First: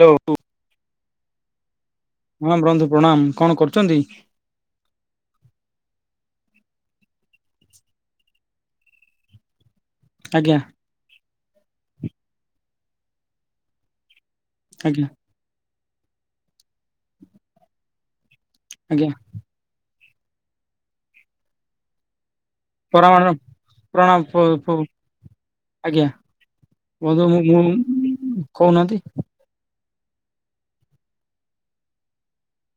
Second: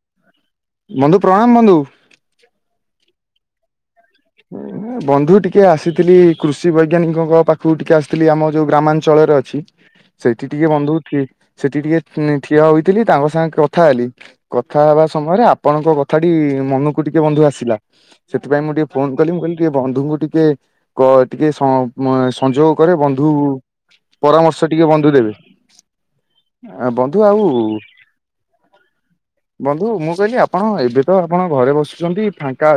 Hello ବନ୍ଧୁ ପ୍ରଣାମ ବନ୍ଧୁ। ହଁ ବନ୍ଧୁ ପ୍ରଣାମ କଣ କରୁଚନ୍ତି? ବନ୍ଧୁ ଟିକେ ଆସିଥିଲି କୃଷି ବୈଜ୍ଞାନିକଙ୍କ ପାଖକୁ ଟିକେ ଆସିଥିଲି ଆମ ଯୋଉ ଗ୍ରାମାଞ୍ଚଳ ରେ ଅଛି। ସେଠି ଆଜ୍ଞା ଟିକେ ବନ୍ଧୁ କିଏ ସେଠି ଟିକେ ଠିଆ ହୋଇଥିଲି ତାଙ୍କ ସାଙ୍ଗେ କଥା ହେଲି। କଥା ହେବା ଆଜ୍ଞା ସମୟରେ ଆପଣଙ୍କ କଥାଟି ମନକୁ ଟିକେ ବନ୍ଧୁ ଆସିଲା ସେଥିପାଇଁ ମୁଁ ଟିକେ ଆଜ୍ଞା ଫୋନ୍ କଲି ମୁଁ କହିଲି ଟିକେ ବନ୍ଧୁଙ୍କୁ ଟିକେ କ ଟିକେ ସ ମ ସଂଯୋଗ କରେ ପ୍ରଣାମ ବନ୍ଧୁ ପ୍ରଣାମ ପ ପ ପରାମର୍ଶ ଟିକେ ବନ୍ଧୁ ଦେବେ। ଆଜ୍ଞା ବନ୍ଧୁ ମୁଁ ଆଉ ମୁଁ କହୁନାହାନ୍ତି? ବନ୍ଧୁ ମୁଁ କହିଲି ଆପଣ ଏବେ ତ ଆପଣ ଘରେ ବସୁଛନ୍ତି ଫାଙ୍କା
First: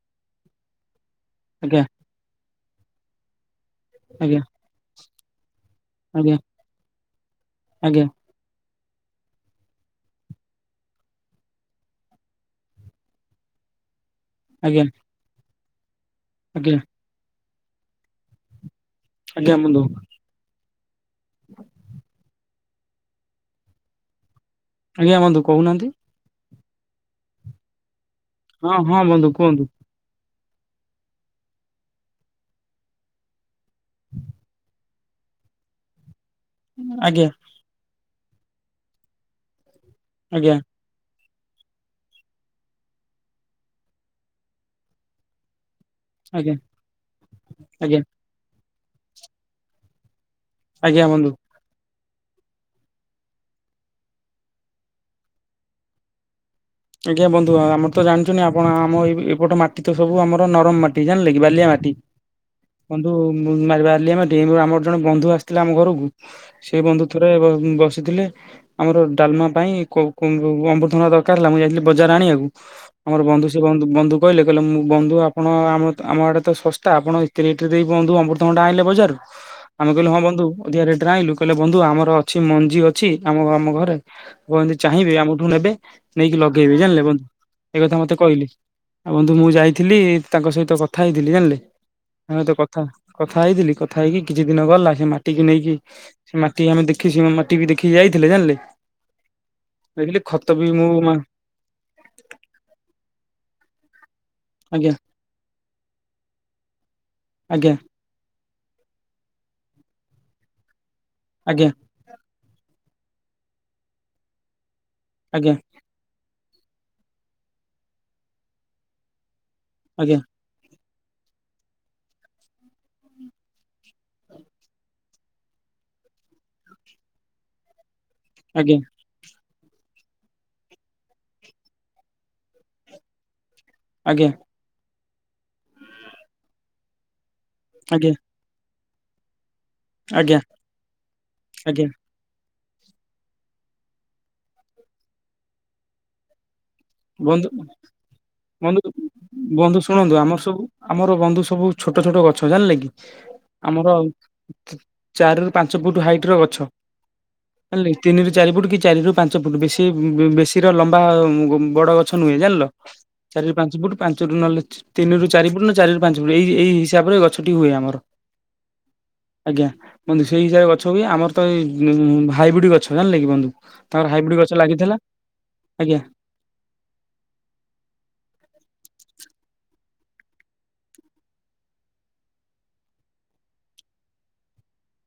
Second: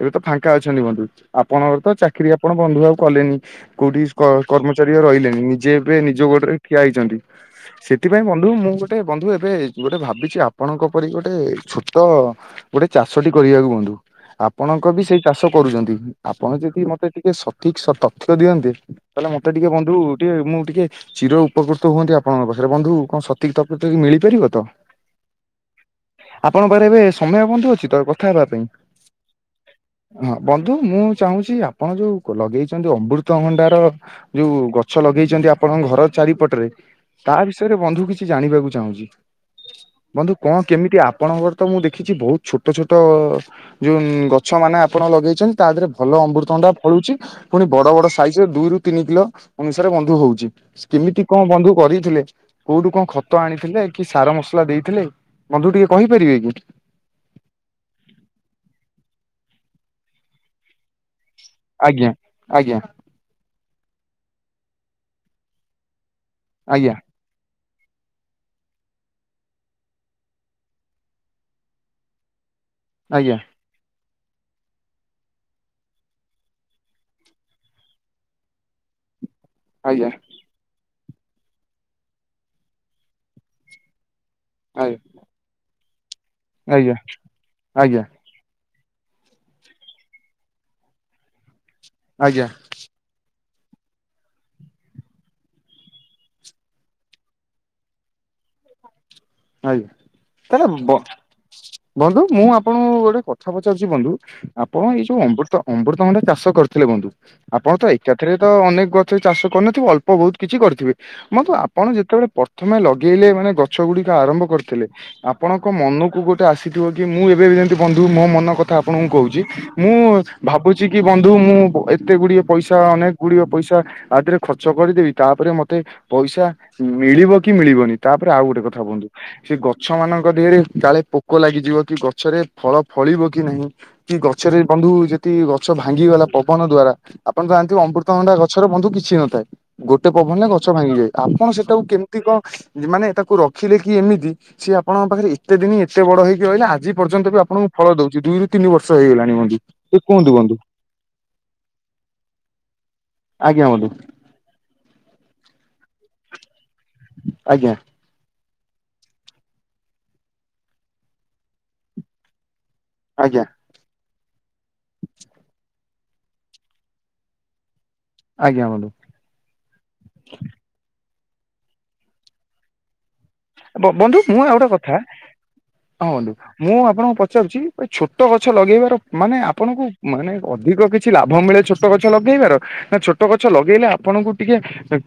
ଏବେ ତ ଫାଙ୍କା ଅଛନ୍ତି ବନ୍ଧୁ ଆପଣଙ୍କର ଆଜ୍ଞା ତ ଚାକିରି ଆପଣ ବନ୍ଧୁ ଆଉ କଲେନି କୋଉଠି କ ଆଜ୍ଞା କର୍ମଚାରୀ ଆଉ ରହିଲେନି। ଯେ ଏବେ ନିଜ ଆଜ୍ଞା ଗୋଡରେ ଠିଆ ହେଇଛନ୍ତି ଆଜ୍ଞା ସେଥିପାଇଁ ବନ୍ଧୁ ମୁଁ ଗୋ ଗୋଟେ ବନ୍ଧୁ ଏବେ ଗୋଟେ ଭାବିଛି ଆପଣଙ୍କ ପରି ଗୋଟେ ଛୋଟ ଗୋଟେ ଚାଷଟି କରିବାକୁ ବନ୍ଧୁ। ଆଜ୍ଞା ଆପଣଙ୍କ ବି ସେଇ ଚାଷ କରୁଛନ୍ତି ଆପଣ ଆଜ୍ଞା ଯଦି ମତେ ଟିକେ ସଠିକ ସତ ତଥ୍ୟ ଦିଅନ୍ତେ। ତାହେଲେ ମତେ ଟିକେ ବନ୍ଧୁ ଟିକେ ମୁଁ ଟିକେ ଚିର ଉପକୃତ ହୁଅନ୍ତି ଆପଣଙ୍କ ପା ଆରେ ବନ୍ଧୁ କଣ ସଠିକ୍ ତଥ୍ୟ ମିଳିପାରିବ ତ? ଆଜ୍ଞା ବନ୍ଧୁ କହୁନାହାନ୍ତି? ଆପଣଙ୍କ ପାଖରେ ଏବେ ସମୟ ବନ୍ଧୁ ଅଛି ତ ପ ହଁ ହଁ ବନ୍ଧୁ କୁହନ୍ତୁ। ହଁ ବନ୍ଧୁ ମୁଁ ଚାହୁଁଛି ଆପଣ ଯୋଉ କ ଲଗେଇଛନ୍ତି ଅମୃତଭଣ୍ଡାର ଯୋଉ ଗ ଗଛ ଲଗେଇଛନ୍ତି ଆପଣଙ୍କ ଘର ଚାରିପଟରେ ଆଜ୍ଞା ତା ବିଷୟରେ ବନ୍ଧୁ କିଛି ଜାଣିବାକୁ ଚାହୁଁଛି ବନ୍ଧୁ କଣ ଆଜ୍ଞା କେମିତି ଆ ଆପଣଙ୍କର ତ ମୁଁ ଦେଖିଛି ବହୁତ ଛୋଟ ଛୋଟ ଯୋଉ ଗଛ ମାନେ ଆପଣ ଲଗେଇଛନ୍ତି ତା ଦେହରେ ଭଲ ଆଜ୍ଞା ଅମୃତଭଣ୍ଡା ଫଳୁଛି ପୁଣି ବଡ ଆଜ୍ଞା ବଡ ସାଇଜ ଦୁ ରୁ ତିନି କିଲୋ ଅନୁସାରେ ବନ୍ଧୁ ହଉ କେମିତି କଣ ବନ୍ଧୁ କରି ଥିଲେ କୋଉଠୁ କଣ ଖତ ଆଣିଥିଲେ କି ସାର ମସଲା ଦେଇଥିଲେ ବନ୍ଧୁ ଟିକେ କହିପାରିବେ କି? ଆଜ୍ଞା ବନ୍ଧୁ ଆମର ତ ଜାଣିଛନ୍ତି ଆପଣ ଆମ ଏ ଏପଟ ମାଟି ତ ସବୁ ଆମର ନରମ ମାଟି ଜାଣିଲେ କି? ବାଲିଆ ମାଟି ଆଜ୍ଞା ଆଜ୍ଞା ବନ୍ଧୁ ବା ବାଲିଆ ମାଟି କିନ୍ତୁ ଆମର ଜଣେ ବନ୍ଧୁ ଆସିଥିଲେ ଆମ ଘରକୁ ସେ ଆଜ୍ଞା। ବନ୍ଧୁ ଥରେ ଉଁ ବସିଥିଲେ ଆମର ଡାଲମା ପାଇଁ କୋ କୋ ଅମୃତଭଣ୍ଡା ଦରକାର ହେଲା ମୁଁ ଯାଇଥିଲି ବଜାର ଆଣିବାକୁ ଆମର ଆଜ୍ଞା। ବନ୍ଧୁ ସେ ବନ୍ଧୁ ବନ୍ଧୁ କହିଲେ କହିଲେ ମୁଁ ବନ୍ଧୁ ଆପଣ ଆମ ଆମ ଆଡ଼େ ତ ଶସ୍ତା ଆପଣ ଏତେ ରେଟ୍ ଦେଇ ବନ୍ଧୁ ଅମୃତ ଭଣ୍ଡା ଆଣିଲେ ବଜାରରୁ। ଆମେ ଆଜ୍ଞା କହିଲୁ ହଁ ବନ୍ଧୁ ଅଧିକା ରେଟରେ ଆଣିଲୁ କହିଲେ ବନ୍ଧୁ ଆମର ଅଛି ମଞ୍ଜି ଅଛି ଆମ ଆମ ଘରେ। କୁହନ୍ତୁ ଆଜ୍ଞା। ଚାହିଁବେ ଆମଠୁ ନେବେ ନେଇକି ଲଗେଇବେ ଆଜ୍ଞା ଜାଣିଲେ ବନ୍ଧୁ ଏ କଥା ଆଜ୍ଞା ମତେ କହିଲେ। ଆଉ ବନ୍ଧୁ ମୁଁ ଯାଇଥିଲି ତାଙ୍କ ସହିତ କଥା ହେଇଥିଲି ଜାଣିଲେ ତାଙ୍କ ଆଜ୍ଞା ସହିତ କଥା କଥା ହେଇଥିଲି କଥା ହେଇକି କିଛି ଦିନ ଗଲା ସେ ମାଟି କି ନେଇକି ସେ ମାଟି ଆମେ ଦେଖି ମାଟି ବି ଦେଖିକି ଯାଇଥିଲେ ଜାଣିଲେ। ଆଜ୍ଞା ଦେଖିଲେ ଖତ ତାହେଲେ ବି ମୁଁ ବ ମା ବନ୍ଧୁ ମୁଁ ଆପଣଙ୍କୁ ଗୋଟେ କଥା ପଚାରୁଛି ବନ୍ଧୁ ଆପଣ ଆଜ୍ଞା ଏଇ ଯୋଉ ଅମୃତ ତ ଅମୃତଭଣ୍ଡା ଚାଷ କରିଥିଲେ ବନ୍ଧୁ ଆପଣ ଆଜ୍ଞା ତ ଏକାଥରେ ତ ଅନେକ ଗଛ ଚାଷ କରିନଥିବ ଅଳ୍ପ ବହୁତ କିଛି କରିଥିବେ ବନ୍ଧୁ ଆଜ୍ଞା ଆପଣ ଯେତେବେଳେ ପ୍ରଥମେ ଲଗେଇଲେ ମାନେ ଗଛ ଗୁଡିକ ଆରମ୍ଭ କରିଥିଲେ। ଆଜ୍ଞା ଆପଣଙ୍କ ମନକୁ ଗୋଟେ ଆସିଥିବ କି ମୁଁ ଏବେ ବି ଯେମିତି ବନ୍ଧୁ ମୋ ମନ କଥା ଆପଣଙ୍କୁ କହୁଛି ମୁଁ ଆଜ୍ଞା ଭାବୁ ଛି କି ବନ୍ଧୁ ମୁଁ ଏତେ ଗୁଡିଏ ପଇସା ଅନେକ ଗୁଡିଏ ପଇସା ଇଆଥିରେ ଖର୍ଚ୍ଚ କରିଦେବି ତାପରେ ମତେ ପଇସା ମିଳିବ କି ମିଳିବନି ତାପରେ ଆଉ ଗୋଟେ କ ଆଜ୍ଞା ନ୍ଧୁ ସେ ଗଛ ମାନଙ୍କ ଦିହରେ କାଳେ ପୋକ ଲାଗିଯିବ କି ଗଛରେ ଫଳ ଫଳିବ କି ନାହିଁ। କି ଆଜ୍ଞା ଗଛରେ ବନ୍ଧୁ ଯେତିି ଗଛ ଭାଙ୍ଗିଗଲା ପବନ ଦ୍ଵାରା ଆପଣ ତ ଜାଣିଥିବେ ଆଜ୍ଞା ଅମୃତଭଣ୍ଡା ଗଛାରେ ବନ୍ଧୁ କିଛି ନ ଥାଏ। ଗୋଟେ ଆଜ୍ଞା ପବନରେ ଗଛ ଭାଙ୍ଗିଯାଏ ଆପଣ ସେଟାକୁ ଆଜ୍ଞା କେମିତି କଣ ମାନେ ତାକୁ ର ଦେଖିଲେ କି ଏମିତି ସିଏ ଆପଣଙ୍କ ପାଖରେ ଏତେ ଦିନି ଏତେ ବଡ ହେଇକି ରହିଲା? ଯେ ପର୍ଯ୍ୟନ୍ତ ବି ବନ୍ଧୁ ଆପଣଙ୍କୁ ଫଳ ଦଉଛି ଦୁଇରୁ ତିନି ବନ୍ଧୁ ବର୍ଷ ହେଇଗଲାଣି ବନ୍ଧୁ ଏ ଶୁଣନ୍ତୁ କୁହନ୍ତୁ ଆମର ବନ୍ଧୁ? ସବୁ ଆମର ବନ୍ଧୁ ସବୁ ଛୋଟ ଛୋଟ ଗଛ ଜାଣିଲେ କି ଆଜ୍ଞା ବନ୍ଧୁ ଆମର ଚା ଚାରିରୁ ପାଞ୍ଚ ଫୁଟ ହାଇ ଟିର ଗଛ ଆଜ୍ଞା ଜାଣିଲେ କି ତିନି ଚାରି ଫୁଟ କି ଚାରି ରୁ ପାଞ୍ଚ ଫୁଟ ବେଶୀ ବେଶୀ ର ଲମ୍ବା ଅ ବଡ ଗଛ ନୁହେଁ ଜାଣିଲ। ଆଜ୍ଞା ଚାରି ପାଞ୍ଚ ଫୁଟୁ। ପାଞ୍ଚରୁ ନହଲେ ତିନିରୁ ଚାରି ଫୁଟ୍ ନା ଚାରିରୁ ପାଞ୍ଚ ଫୁଟୁ ଏଇ ଏଇ ହିସାବରେ ଗଛଟି ହୁଏ ଆମର ଆଜ୍ଞା ବନ୍ଧୁ। ଆଜ୍ଞା ବନ୍ଧୁ ସେଇ ହିସାବରେ ଗଛ ହୁଏ ଆମର ତ ଭାଇବୁଡି ଗଛ ଜାଣିଲେ କି ବନ୍ଧୁ। ବ ତାଙ୍କର ବନ୍ଧୁ ହାଇବ୍ରିଡ ମୁଁ ଗଛ ଆଉ ଗୋଟେ କଥା ଲାଗିଥିଲା ଆଜ୍ଞା। ହଁ ବନ୍ଧୁ। ମୁଁ ଆପଣଙ୍କୁ ପଚାରୁଛି ଏ ଛୋଟ ଗଛ ଲଗେଇବାର ମାନେ ଆପଣଙ୍କୁ ମାନେ ଅଧିକ କିଛି ଲାଭ ମିଳେ। ଛୋଟ ଗଛ ଲଗେଇବାର ନା ଛୋଟ ଗଛ ଲଗେଇଲେ ଆପଣଙ୍କୁ ଟିକେ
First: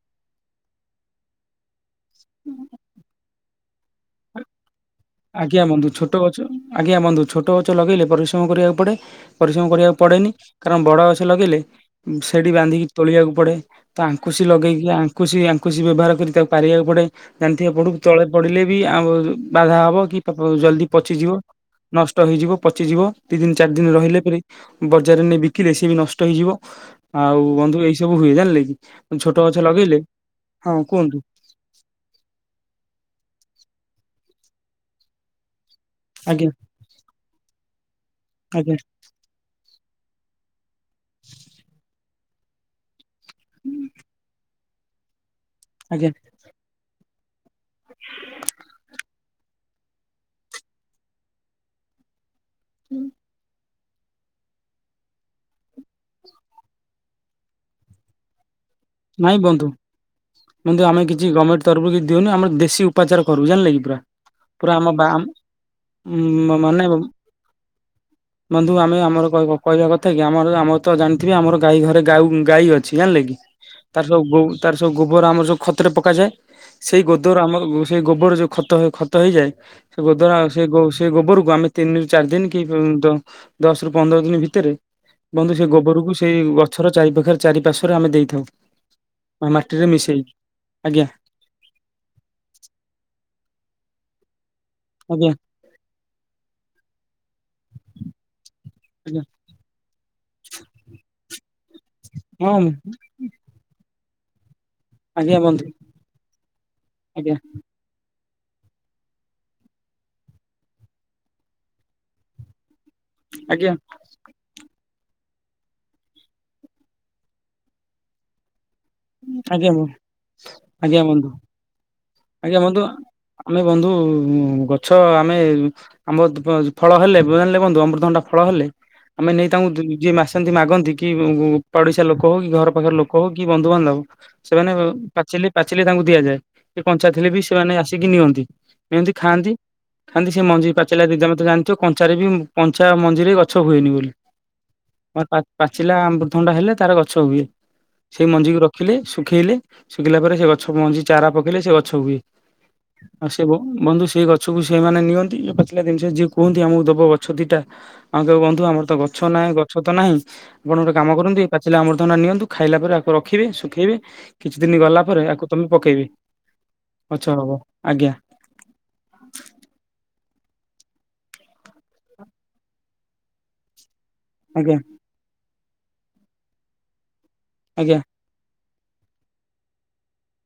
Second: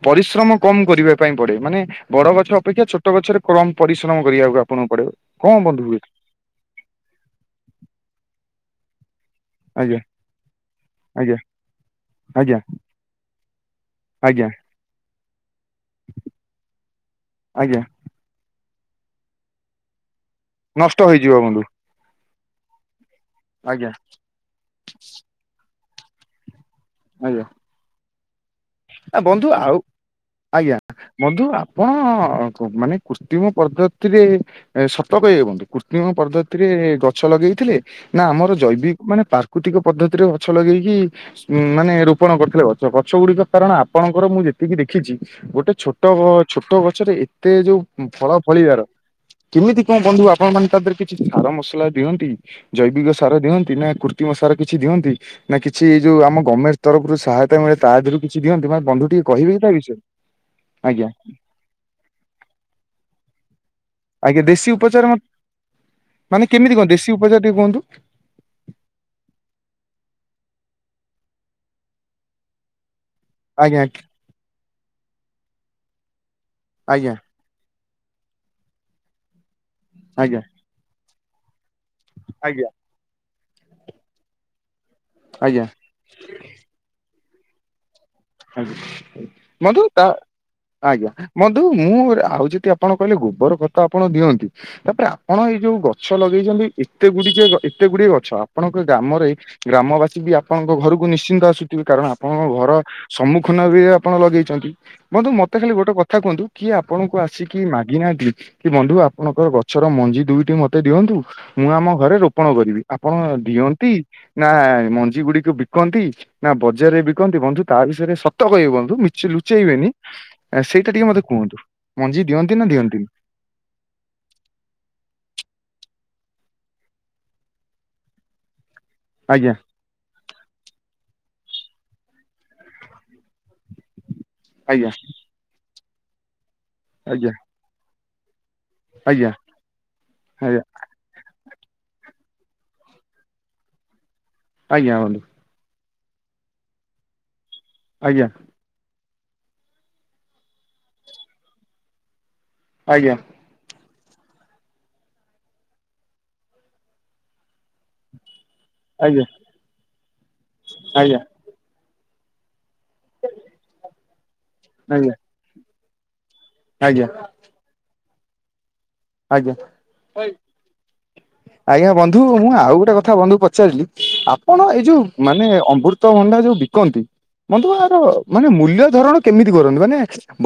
ପରିଶ୍ରମ କମ କରିବା ପାଇଁ ପଡ଼ିବ। ମାନେ ବଡ଼ ଗଛ ଅପେକ୍ଷା ଛୋଟ ଗଛରେ କମ ପରିଶ୍ରମ କରିବାକୁ ଆପଣଙ୍କୁ ପଡିବ କଣ ଆଜ୍ଞା ବନ୍ଧୁ ହୁଏ ଛୋଟ ଗଛ ଆଜ୍ଞା ବନ୍ଧୁ ଛୋଟ ଗଛ ଲଗେଇଲେ ପରିଶ୍ରମ କରିବାକୁ ପଡ଼େ। ପରିଶ୍ରମ କରିବାକୁ ଆଜ୍ଞା ପଡ଼େନି କାରଣ ବଡ଼ ଗଛ ଆଜ୍ଞା ଲଗେଇଲେ ସେଠି ଆଜ୍ଞା ବାନ୍ଧିକି ତୋଳିବାକୁ ପଡ଼େ ତ ଆଙ୍କୁ ଙ୍କୁସୀ ଆଜ୍ଞା ଲଗେଇକି ଆଙ୍କୁସି ଆଙ୍କୁୁସିି ବ୍ୟବହାର କରି ତାକୁ ପାରିବାକୁ ପଡ଼େ ଜାଣିିଥିବେ ଆଜ୍ଞା ପଡ଼ୁ ତଳେ ପଡ଼ିଲେ ବି ଆଉ ବାଧା ହେବ କି ଜଲ୍ଦି ନଷ୍ଟ ହେଇଯିବ ପଚିଯିବ ବନ୍ଧୁ ନଷ୍ଟ ହେଇଯିବ ପଚିଯିବ। ଦି ଦିନ ଚାରି ଆଜ୍ଞା ଦିନ ରହିଲେ ପରେ ବଜାରରେ ନେଇ ବିକିଲେ ସିଏ ବି ନଷ୍ଟ ହେଇଯିବ ଆଉ ଆଜ୍ଞା ବନ୍ଧୁ ଏଇ ସ ସବୁ ହୁଏ ଜାଣିଲେ କି ଆ ଛୋଟ ବନ୍ଧୁ ଗଛ ଆଉ ଲଗେଇଲେ। ହଁ ଆଜ୍ଞା କୁହନ୍ତୁ ବନ୍ଧୁ ଆପଣ ମାନେ କୃତ୍ରିମ ପଦ୍ଧତିରେ ଏ ସତ କହିବେ ବନ୍ଧୁ। କୃତ୍ରିମ ଆଜ୍ଞା ପଦ୍ଧତିରେ ଗଛ ଲଗେଇଥିଲେ ନା ଆମର ଆଜ୍ଞା ଜୈବିକ ମାନେ ପ୍ରାକୃତିକ ପଦ୍ଧତିରେ ଗଛ ଲଗେଇକି ଉ ମାନେ ରୋପଣ କରିଥିଲେ ଗଛ ଗଛ ଗୁଡ଼ିକ କାରଣ ଆପଣଙ୍କର ମୁଁ ଯେ ତିକି ଦେଖିଛି ଗୋଟେ ଛୋଟ ଆଜ୍ଞା ଛୋଟ ଗଛରେ ଏତେ ଯୋଉ ଫଳ ଫଳିବାର କେମିତି କଣ ବନ୍ଧୁ ଆପଣ ମାନ ତାଦେହରେ କିଛି ସାର ମସଲା ଦିଅନ୍ତି ଜୈବିକ ସାର ଦିଅନ୍ତି। ନା କୁର୍ତ୍ତୀ ମସାର କିଛି ଦିଅନ୍ତି ନା କିଛି ଯୋଉ ଆମ ଗମେଣ୍ଟ ତରଫରୁ ସହାୟତା ମିଳେ ତା ଦେହରୁ କିଛି ଦିଅନ୍ତି ବା ନାଇଁ ବନ୍ଧୁ ବନ୍ଧୁ ଆମେ ଆଜ୍ଞା। କିଛି ଗମେଣ୍ଟ ତରଫରୁ କି ଦିଉନୁ ଆମର ଦେଶୀ ଉପଚାର କରୁ ଜାଣିଲେ କି? ପୁର ଆଜ୍ଞା ଦେଶୀ ପୁରା ଆମ ବା ଉପଚାର ମା ମା କେମିତି ମାନେ କଣ ଦେଶୀ ଉପଚାର ଟିକେ କୁହନ୍ତୁ ବନ୍ଧୁ ଆମେ ଆମର କହିବା କହିବା କଥା କି ଆମର ଆମ ତ ଜାଣିଥିବି ଆମର ଗାଈ ଘରେ ଗାଉ ଗାଈ ଅଛି ଜାଣିଲେ କି ଆଜ୍ଞା ତାର ସବୁ ଗୋ ତାର ସବୁ ଗୋବର ଆମର ଯେଉଁ ଖତରେ ପକାଯାଏ ସେଇ ଆଜ୍ଞା ଗୋଦର ଗୋବର ଆମର ସେଇ ଗୋବର ଯେଉଁ ଖତ ଖତ ହେଇଯାଏ। ସେ ଗୋଦର ଆଜ୍ଞା ସେ ସେ ଗୋବରକୁ ଆମେ ତିନିରୁ ଚାରି ଦିନ ଆଜ୍ଞା କି ଦଶ ରୁ ପନ୍ଦର ଦିନ ଭିତରେ ବନ୍ଧୁ ଆଜ୍ଞା ସେ ଗୋବରକୁ ସେଇ ଗଛର ଚାରି ପାଖରେ ଚାରି ପାଶ୍ୱରେ ଆମେ ଦେଇ ଆଜ ବନ୍ଧୁ ତା ଆଜ୍ଞା ବନ୍ଧୁ ମୁଁ ଆଉ ଯଦି ଆପଣ କହିଲେ ଗୋବର ଖତ ଆପଣ ଦିଅନ୍ତି। ତାପରେ ଆଜ୍ଞା ଆପଣ ଏଇ ଯୋଉ ଗଛ ଲଗେଇଛନ୍ତି ଏତେ ଗୁଡ଼ିଚେ ଗୁଡ଼ିକେ ଏତେ ଗୁଡ଼ିଏ ଗଛ ଆପଣଙ୍କ ଆଜ୍ଞା ଗ୍ରାମରେ ଗ୍ରାମବାସୀ ବି ଆପଣଙ୍କ ଘରକୁ ନିଶ୍ଚିନ୍ତ ଆସୁଥିବେ କାରଣ ଆପଣଙ୍କ ଘର ହଁ ସମ୍ମୁଖୀନ ବି ଆପଣ ଲଗେଇଛନ୍ତି। ବନ୍ଧୁ ମତେ ଖାଲି ଗୋଟେ କଥା କୁହନ୍ତୁ କିଏ ଆପଣଙ୍କୁ ଆଜ୍ଞା। ଆସିକି ମାଗିନାହାନ୍ତି। କି ବନ୍ଧୁ ଆପଣଙ୍କର ଗଛର ମଞ୍ଜି ଦୁଇଟି ମତେ ଦିଅନ୍ତୁ ମୁଁ ଆମ ଘରେ ରୋପଣ କରିବି। ଆପଣ ଆଜ୍ଞା ଦିଅନ୍ତି ନା ମଞ୍ଜି ଗୁଡ଼ିକୁ ବିକନ୍ତି ନା ବଜାରରେ ବିକନ୍ତି ବନ୍ଧୁ। ତା ବିଷୟରେ ସତ କହିବ ବ ଧୁ ମିଚି ଆଜ୍ଞା ବ ଲୁଚେଇବେନି ସେଇଟା ଆଜ୍ଞା ଟିକେ ମତେ ବନ୍ଧୁ କୁହନ୍ତୁ ମଞ୍ଜି ଦିଅନ୍ତି ଆଜ୍ଞା ନା ବନ୍ଧୁ ଦିଅନ୍ତିନି। ଆମେ ବନ୍ଧୁ ଗଛ ଆମେ ଆମର ଦ ଫଳ ହେଲେ ହେଲେ ବନ୍ଧୁ ଅମୃତଭଣ୍ଡା ଫଳ ହେଲେ। ଆମେ ନେଇ ଆଜ୍ଞା ତାଙ୍କୁ ଯିଏ ମାସନ୍ତି ମାଗନ୍ତି କି ପଡ଼ିଶିଆ ଲୋକ ହଉ କି ଘର ପାଖରେ ଲୋକ ହଉ କି ବନ୍ଧୁବାନ୍ଧବ ସେମାନେ ଆଜ୍ଞା ପାଚିଲେ ପା ଚିଲେ ତାଙ୍କୁ ଦିଆଯାଏ ସେ କଞ୍ଚାଥିଲେ ଆଜ୍ଞା ବି ସେମାନେ ଆସିକି ନିଅନ୍ତି। ଏମିତି ଆଜ୍ଞା ଖାଆନ୍ତି ଖାନ୍ତି ସେ ଆଜ୍ଞା ମଞ୍ଜି ପାଚାରିଲା ଦିଦା ମତେ ଜାଣିଥିବ କଞ୍ଚା ରେ ବି ପଞ୍ଚା ମଞ୍ଜିରେ ଗଛ ହୁଏନି ବୋଲି। ଆଜ୍ଞା ବନ୍ଧୁ। ପାଚିଲା ଅମୃତଭଣ୍ଡା ହେଲେ ତାର ଗଛ ହୁଏ ସେଇ ଆଜ୍ଞା ମଞ୍ଜିକୁ ର ଖି ଶୁଖେଇଲେ ଶୁଖିଲା ପରେ ସେ ଗଛ ମଞ୍ଚି ଚାରା ପକେଇଲେ ସେ ଗଛ ହୁଏ। ଆଜ୍ଞା ଆ ସେବ ବନ୍ଧୁ ସେ ସେଇ ଗଛକୁ ସେମାନେ ନିଅନ୍ତି ଯୋଉ ପାଚିଲା ଜିନିଷ ଯିଏ କୁହନ୍ତି ଆମକୁ ଦବ ଗଛ ଦିଟା ଆମେ ତାକୁ ଧୁ ଆମର ତ ଗଛ ଆଜ୍ଞା ନାହିଁ ଗଛ ତ ନାହିଁ ଆପଣ ଗୋଟେ କାମ ଆଜ୍ଞା କରନ୍ତୁ ଏଇ ପାଚିଲା ଅମୃତଭଣ୍ଡା ନିଅନ୍ତୁ। ଖାଇଲା ପରେ ଆକୁ ରଖିବେ ଶୁଖେଇବେ କିଛି ଦିନ ଗଲା ଆଜ୍ଞା ପରେ ଏହାକୁ ତମେ ପକେଇବେ। ଆଜ୍ଞା ଆଚ୍ଛା ହଉ ଆଜ୍ଞା। ଆଜ୍ଞା ଆଜ୍ଞା ବନ୍ଧୁ ମୁଁ ଆଉ ଗୋଟେ କଥା ବନ୍ଧୁ ପଚାରିଲି ଆପଣ ଆଜ୍ଞା ଏଇ ଯୋଉ ମାନେ ଅମୃତଭଣ୍ଡା ଯୋଉ ବିକନ୍ତି ବନ୍ଧୁ ଆର ଆଜ୍ଞା ମାନେ ମୂଲ୍ୟ ଧରଣ କେମିତି କରନ୍ତିୁ ମାନେ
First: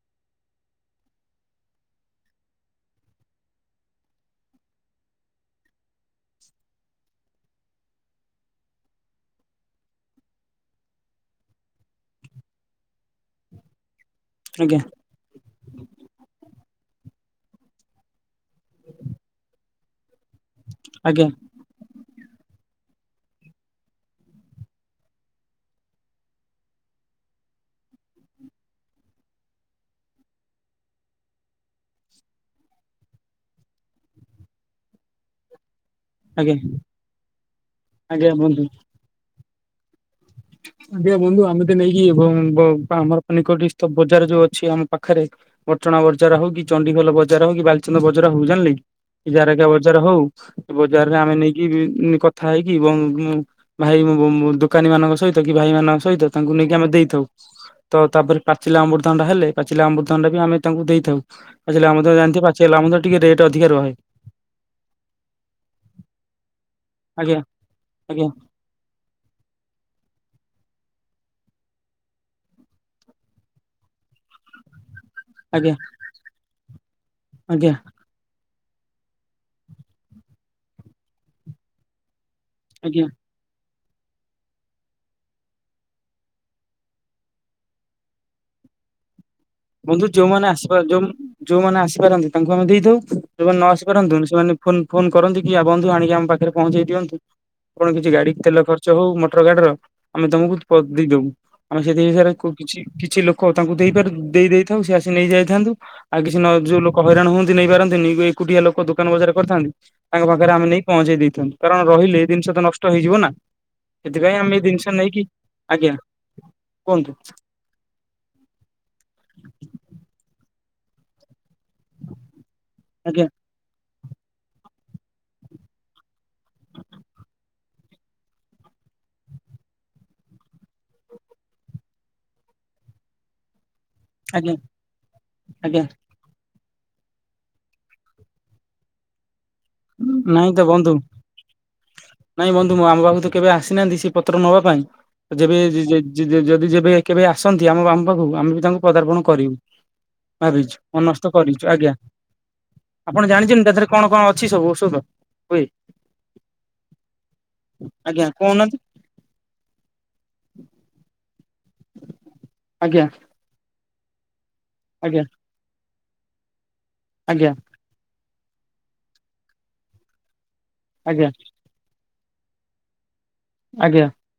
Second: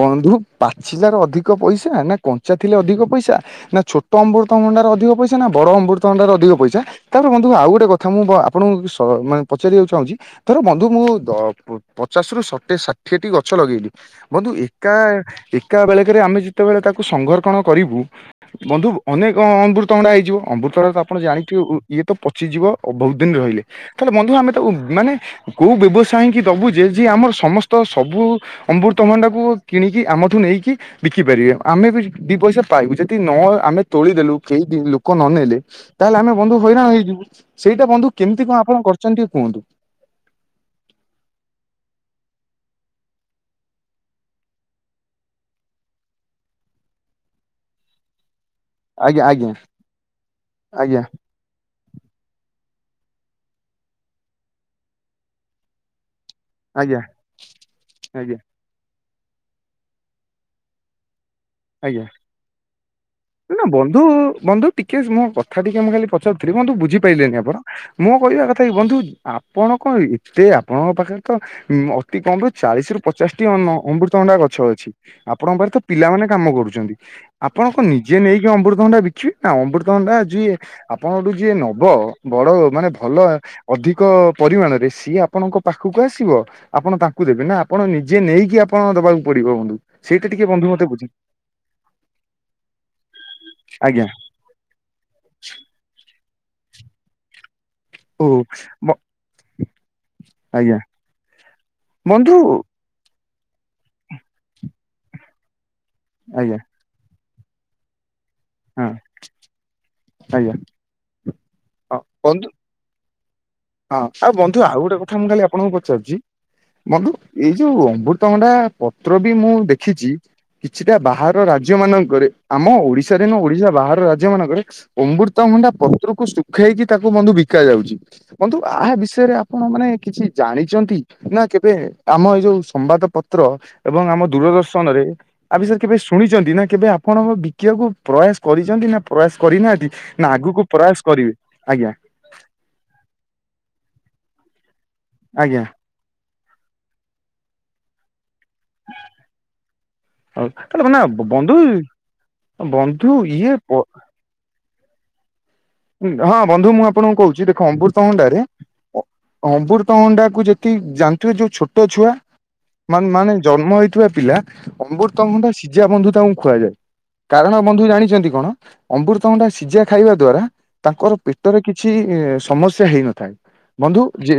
ବନ୍ଧୁ ପାଚିଲାରୁ ଅଧିକ ପଇସା ନା କଞ୍ଚା ଥିଲେ ଅଧିକ ପଇସା? ନା ଛୋଟ ଅମୃତଭଣ୍ଡାର ଅଧିକ ପଇସା ନା ବଡ ଅମୃତଭଣ୍ଡାର ଅଧିକ ପଇସା ତାପରେ ବନ୍ଧୁ ଆଉ ଗୋଟେ କଥା ମୁଁ ଆପଣଙ୍କୁ ମାନେ ପଚାରିବାକୁ ଚାହୁଁଛି ଧର ବନ୍ଧୁ ମୁଁ ପଚାଶରୁ ଏ ଷାଠିଏଟି ଗଛ ଲଗେଇଲି। ବନ୍ଧୁ ଆଜ୍ଞା ଏକା ଏକା ବେଳେକେରେ ଆମେ ଯେତେବେଳେ ତାକୁ ସଂଘର୍ଷଣ କରିବୁ। ବନ୍ଧୁ ଅନେକ ଅମୃତଭଣ୍ଡା ହେଇଯିବ ଅମୃତ ତ ଆପଣ ଆଜ୍ଞା ଜାଣିଥିବେ ଇଏ ତ ପଚିଯିବ ବହୁତ ଦିନ ରହିଲେ ତାହେଲେ ବନ୍ଧୁ ଆମେ ତ ମାନେ କୋଉ ବ୍ୟବସାୟ ଆଣିକି ଦବୁ ଯେ ଯିଏ ଆମର ସମସ୍ତ ସବୁ ଅମୃତଭଣ୍ଡାକୁ କିଣିକି ଆମଠୁ ନେଇକି ବିକି ପାରିବେ ଆମେ ବି ଦି ପଇସା ପାଇବୁ ଯଦି ନ ଆମେ ତୋଳିଦେଲୁ କେହି ଲୋକ ନନେଲେ ତାହେଲେ ଆମେ ଆଜ୍ଞା ବନ୍ଧୁ ହଇରାଣ ହେଇଯିବୁ ସେଇଟା ବନ୍ଧୁ କେମିତି କଣ ଆପଣ କରୁଛନ୍ତି ଟିକେ କୁହନ୍ତୁ? ଆଜ୍ଞା ବନ୍ଧୁ ଆମେ ତ ନେଇକି ଆମର ପା ନିକଟ ବଜାର ଯୋଉ ଅଛି ଆମ ପାଖରେ। ପାଟଣା ବଜାର ହଉ କି ଚଣ୍ଡିଖୋଲ ବଜାର ହଉ କି ବାଲଚନ୍ଦ ବଜାର ହଉ ଜାଣିଲେ ଆଜ୍ଞା କି ଆଜ୍ଞା ଜାରେକା ବଜାର ହଉ ଆଜ୍ଞା ବଜାରରେ ଆମେ ନେଇକି କଥା ହେଇ କି ଭାଇ ଦୋକାନୀ ମାନଙ୍କ ସହିତ କି ଭାଇମାନଙ୍କ ସହିତ ତାଙ୍କୁ ନେଇକି ଆମେ ଆଜ୍ଞା ଦେଇଥାଉ ତ ଆଜ୍ଞା ତାପରେ ପାଚିଲା ଅମୃତଭଣ୍ଡା ଟା ହେଲେ ପାଚିଲା ଅମୃତଭଣ୍ଡା ଟା ବି ଆମେ ତାଙ୍କୁ ଦେଇଥାଉ। ପାଚିଲା ଆଜ୍ଞା ଆମ୍ବ ତ ଜାଣିିଥିବେ ପାଚିଲା ଆମ୍ବ ତ ଟିକେ ରେଟ୍ ନା ଅଧିକା ରହେ ବନ୍ଧୁ ବନ୍ଧୁ ଟିକେ ମୋ କଥା ଟିକେ ମୁଁ ଖାଲି ପଚାରୁଥିଲି ବନ୍ଧୁ ବୁଝିପାରିଲନି ଆଜ୍ଞା ଆପଣ ମୁଁ ଆଜ୍ଞା କହିବା କଥାଟା ବନ୍ଧୁ ଆପଣ କଣ ସେ ଆପଣଙ୍କ ପାଖରେ ତ ଉ ଅତି କମ ରୁ ଚାଳିଶ ରୁ ପଚାଶ ଟି ଅମୃତଭଣ୍ଡା ଗଛ ଅଛି। ଆପଣଙ୍କ ପାଖରେ ଆଜ୍ଞା ତ ପିଲାମାନେ କାମ କରୁଛନ୍ତି ଆଜ୍ଞା ଆପଣଙ୍କ ନିଜେ ନେ ଦେଇକି ଅମୃତଭଣ୍ଡା ବିକିବେ ନା ଅମୃତଭଣ୍ଡା ଯିଏ ଆପଣଙ୍କ ଠାରୁ ଯିଏ ନବ ବଡ ମାନେ ଆଜ୍ଞା। ଭଲ ଅଧିକ ପରିମାଣରେ ସିଏ ଆପଣଙ୍କ ପାଖକୁ ଆସିବ ଆପଣ ତାଙ୍କୁ ଦେବେ ନା ଆପଣ ନିଜେ ନେଇକି ଆପଣ ଦେବାକୁ ପଡିବ ବନ୍ଧୁ ସେଇଟା ଟିକେ ଯୋଉମାନେ ବନ୍ଧୁ ଆସିପା ମତେ ଯୋଉ ବୁଝା ଯୋଉମାନେ ଆସିପାରନ୍ତି ତାଙ୍କୁ ଆମେ ଦେଇଥାଉ ଯୋଉମାନେ ନ ଆସି ଆଜ୍ଞା ପାରନ୍ତୁ ସେମାନେ ଫୋନ କରନ୍ତି ବନ୍ଧୁ ଆଣି ଆମ ପାଖରେ ପହଞ୍ଚେଇ ଦିଅନ୍ତି। କଣ କିଛି ଓ ଗାଡି ତେଲ ଖର୍ଚ୍ଚ ବ ହଉ ମଟର ଗାଡିର ଆମେ ତମକୁ ଆଜ୍ଞା। ଦେଇଦବୁ ଆମେ ସେଥିପାଇଁ ବନ୍ଧୁ ସେରାକୁ କିଛି କିଛି ଲୋକ କ ତାଙ୍କୁ ଦେଇପାରୁ ଦେଇଥାଉ ସେ ଆସି ନେଇ ଯାଇଥାନ୍ତୁ ଆଉ କିଛି ନ ଆଜ୍ଞା ଯୋଉ ଲୋକ ହଇରାଣ ହୁଅନ୍ତି ନେଇପାରନ୍ତି କୁଟିଆ ଲୋକ ହଁ ଦୋକାନ ବଜାର କରିଥାନ୍ତି ତାଙ୍କ ପାଖରେ ଆଜ୍ଞା ଆମେ ନେଇକି ପହଞ୍ଚେଇ ଦେଇଥାନ୍ତୁ କାରଣ ହଁ ରହିଲେ ବନ୍ଧୁ ଜିନିଷ ତ ନଷ୍ଟ ହେଇଯିବ ନା ହଁ ଆଉ ସେଥିପାଇଁ ଆମେ ବନ୍ଧୁ ଏ ଆଉ ଜିନିଷ ଗୋଟେ କଥା ନେଇକି ମୁଁ ଖାଲି ଆପଣଙ୍କୁ ଆଜ୍ଞା ପଚାରୁଛି ମଧୁ କୁହନ୍ତୁ ଏଇ ଯୋଉ ଅମୃତଭଣ୍ଡା ପତ୍ର ମୁଁ ଦେଖିଛି କିଛିଟା ବାହାର ରାଜ୍ୟ ମାନଙ୍କରେ ଆମ ଓଡିଶାରେ ଆଜ୍ଞା ନୁହଁ ଓଡ଼ିଶାର ବାହାର ରାଜ୍ୟ ମାନଙ୍କରେ ଅମୃତଭଣ୍ଡା ପତ୍ରକୁ ଶୁଖେଇକି ତାକୁ ବନ୍ଧୁ ବିକା ଯାଉଛି। ବନ୍ଧୁ ଆ ବିଷୟରେ ଆପଣ ମାନେ କିଛି ଜାଣିଛନ୍ତି ନା କେବେ ଆମ ଏଇ ଯୋଉ ସମ୍ବାଦ ପତ୍ର ଏବଂ ଆମ ଆଜ୍ଞା ଦୂରଦର୍ଶନ ରେ ଆ ଆଜ୍ଞା ବିଷୟରେ କେବେ ଶୁଣିଛନ୍ତି ନା କେବେ ଆପଣ ବିକିବାକୁ ପ୍ରୟାସ କରିଛନ୍ତି ନା ପ୍ରୟାସ କରିନାହାନ୍ତି ନା ନାଇଁ ତ ଆଗକୁ ବନ୍ଧୁ ପ୍ରୟାସ କରିବେ ଆଜ୍ଞା। ନାହାନ୍ତି ସେ ପତ୍ର ନବା ପାଇଁ ଯେବେ ଆଜ୍ଞା ଯଦି ଯେବେ କେବେ ଆସନ୍ତି ଆମ ବାମ ପାଖକୁ ଆମେ ବି ତାଙ୍କୁ ପଦାର୍ପଣ କରିବୁ। ହଉ ଭାବିଛୁ ତାହେଲେ ନା ବନସ୍ତ ବନ୍ଧୁ କରିଛୁ ଆଜ୍ଞା ବନ୍ଧୁ ଆପଣ ଇଏ ଜାଣିଛନ୍ତି ତା ପ ଦେହରେ କଣ କଣ ଅଛି? ସବୁ ଔଷଧ? ହୁଏ ହଁ ବନ୍ଧୁ ମୁଁ ଆପଣଙ୍କୁ କହୁଛି ଦେଖ ଆଜ୍ଞା ଅମୃତଭଣ୍ଡାରେ କହୁନାହାନ୍ତି ଅମୃତଭଣ୍ଡା କୁ ଯେତିିକି ଜାଣିଥିବେ ଯୋଉ ଛୋଟ ଛୋଟ ଛୁଆ ଆଜ୍ଞା ମା-ମାନେ ଜନ୍ମ ହେଇଥିବା ପିଲା ଅମୃତ ଆଜ୍ଞା ଭଣ୍ଡା ସିଜା ବନ୍ଧୁ ଙ୍କୁ ଖୁଆଯାଏ ଆଜ୍ଞା କାରଣ ବନ୍ଧୁ ଜାଣିଛନ୍ତି କଣ ଅମୃତଭଣ୍ଡା ସିଝା ଖାଇବା ଦ୍ଵାରା ତାଙ୍କର ଆଜ୍ଞା ପେଟରେ କିଛି ସମସ୍ୟା ହେଇନଥାଏ ଆଜ୍ଞା ବନ୍ଧୁ ଯେ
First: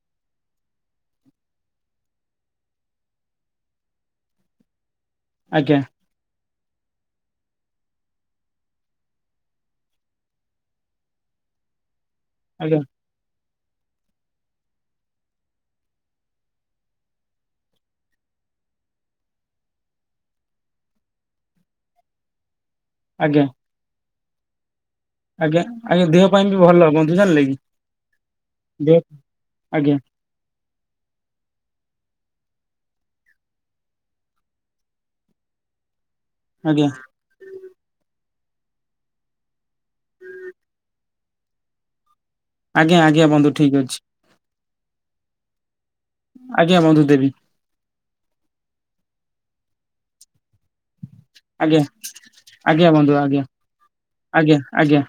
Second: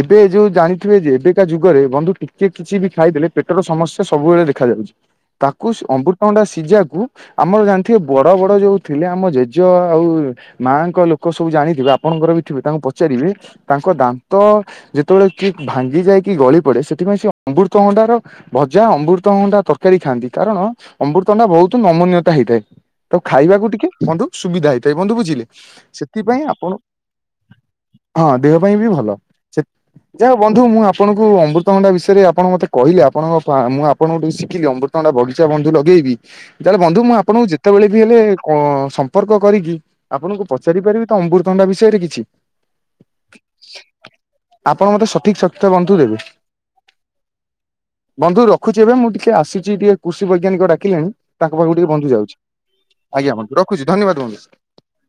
ଏବେ ଯୋଉ ଜାଣିଥିବେ ଯେ ଏବେକା ଯୁଗରେ ବନ୍ଧୁ ଟିକେ କିଛି ବି ଖାଇଦେଲେ ପେଟର ସମସ୍ୟା ସବୁବେଳେ ଦେଖାଯା ଯାଉଛି ତାକୁ ଆଜ୍ଞା ଅମୃତ ତଣ୍ଡା ସି ସିଜାକୁ ଆମର ଜାଣିଥିବେ ବଡ ବଡ ଯୋଉ ଥିଲେ ଆମ ଜେଜ ଆଉ ମାଆଙ୍କ ଲୋକ ସବୁ ଜାଣିଥିବେ ଆପଣଙ୍କର ବି ଥିବେ ଆଜ୍ଞା ଆଜ୍ଞା ତାଙ୍କୁ ପଚାରିବେ? ତାଙ୍କ ଦାନ୍ତ ଯେତେବେଳେ କି ଭାଙ୍ଗି ଯାଏ କି ଗଳି ପଡେ ସେଥିପାଇଁ ସେ ଅମୃତ ଭଣ୍ଡାର ଭ ଯା ଅମୃତଣ୍ଡା ତରକାରୀ ଖାଆନ୍ତି କାରଣ ଅମୃତଣ୍ଡା ବହୁତ ନମୁନୀୟତା ହେଇଥାଏ। ତାକୁ ଆଜ୍ଞା ଖାଇବାକୁ ଟିକେ ବନ୍ଧୁ ସୁବିଧା ହେଇଥାଏ ବନ୍ଧୁ ବୁଝିଲି ଆଜ୍ଞା ଦେହ ସେଥିପାଇଁ ପାଇଁ ବି ଆପଣ ଭଲ ବନ୍ଧୁ ଜାଣିଲେ କି ହଁ ଦେହ ପାଇଁ ବି ଭଲ ସେ ଆଜ୍ଞା ଯାହା ବନ୍ଧୁ ମୁଁ ଆପଣଙ୍କୁ ଅମୃତଭଣ୍ଡା ବିଷ ରେ ଆପଣ ମତେ କହିଲେ ଆପଣ ପା ମୁଁ ଆପଣଙ୍କଠୁ ଶିଖିଲି ଅମୃତଭଣ୍ଡା ବଗିଚା ବନ୍ଧୁ ଲଗେଇବି। ତାହେଲେ ଆଜ୍ଞା ବନ୍ଧୁ ମୁଁ ଆପଣଙ୍କୁ ଯେତେବେଳେ ବି ହେଲେ କ ସମ୍ପର୍କ କରିକି ଆପଣଙ୍କୁ ପଚାରି ପାରିବି ତ ଅମୃତଭଣ୍ଡା ବିଷୟରେ କିଛି? ଆଜ୍ଞା ଆଜ୍ଞା ବନ୍ଧୁ ଠିକ ଅଛି। ଆପଣ ମତେ ସଠିକ ସତ୍ୟ ବନ୍ଧୁ ଦେବେ। ଆଜ୍ଞା ବନ୍ଧୁ ଦେବି ବନ୍ଧୁ ରଖୁଛି ଏବେ ମୁଁ ଟିକେ ଆସୁଛି ଟିକେ କୃଷି ବୈଜ୍ଞାନିକ ଡାକିଲେଣି। ତାଙ୍କ ପାଖକୁ ଆଜ୍ଞା ଟିକେ ବନ୍ଧୁ ଯାଉଛି ଆଜ୍ଞା ବନ୍ଧୁ ରଖୁଛି ଧନ୍ୟବାଦ ବନ୍ଧୁ। ଆଜ୍ଞା ଆଜ୍ଞା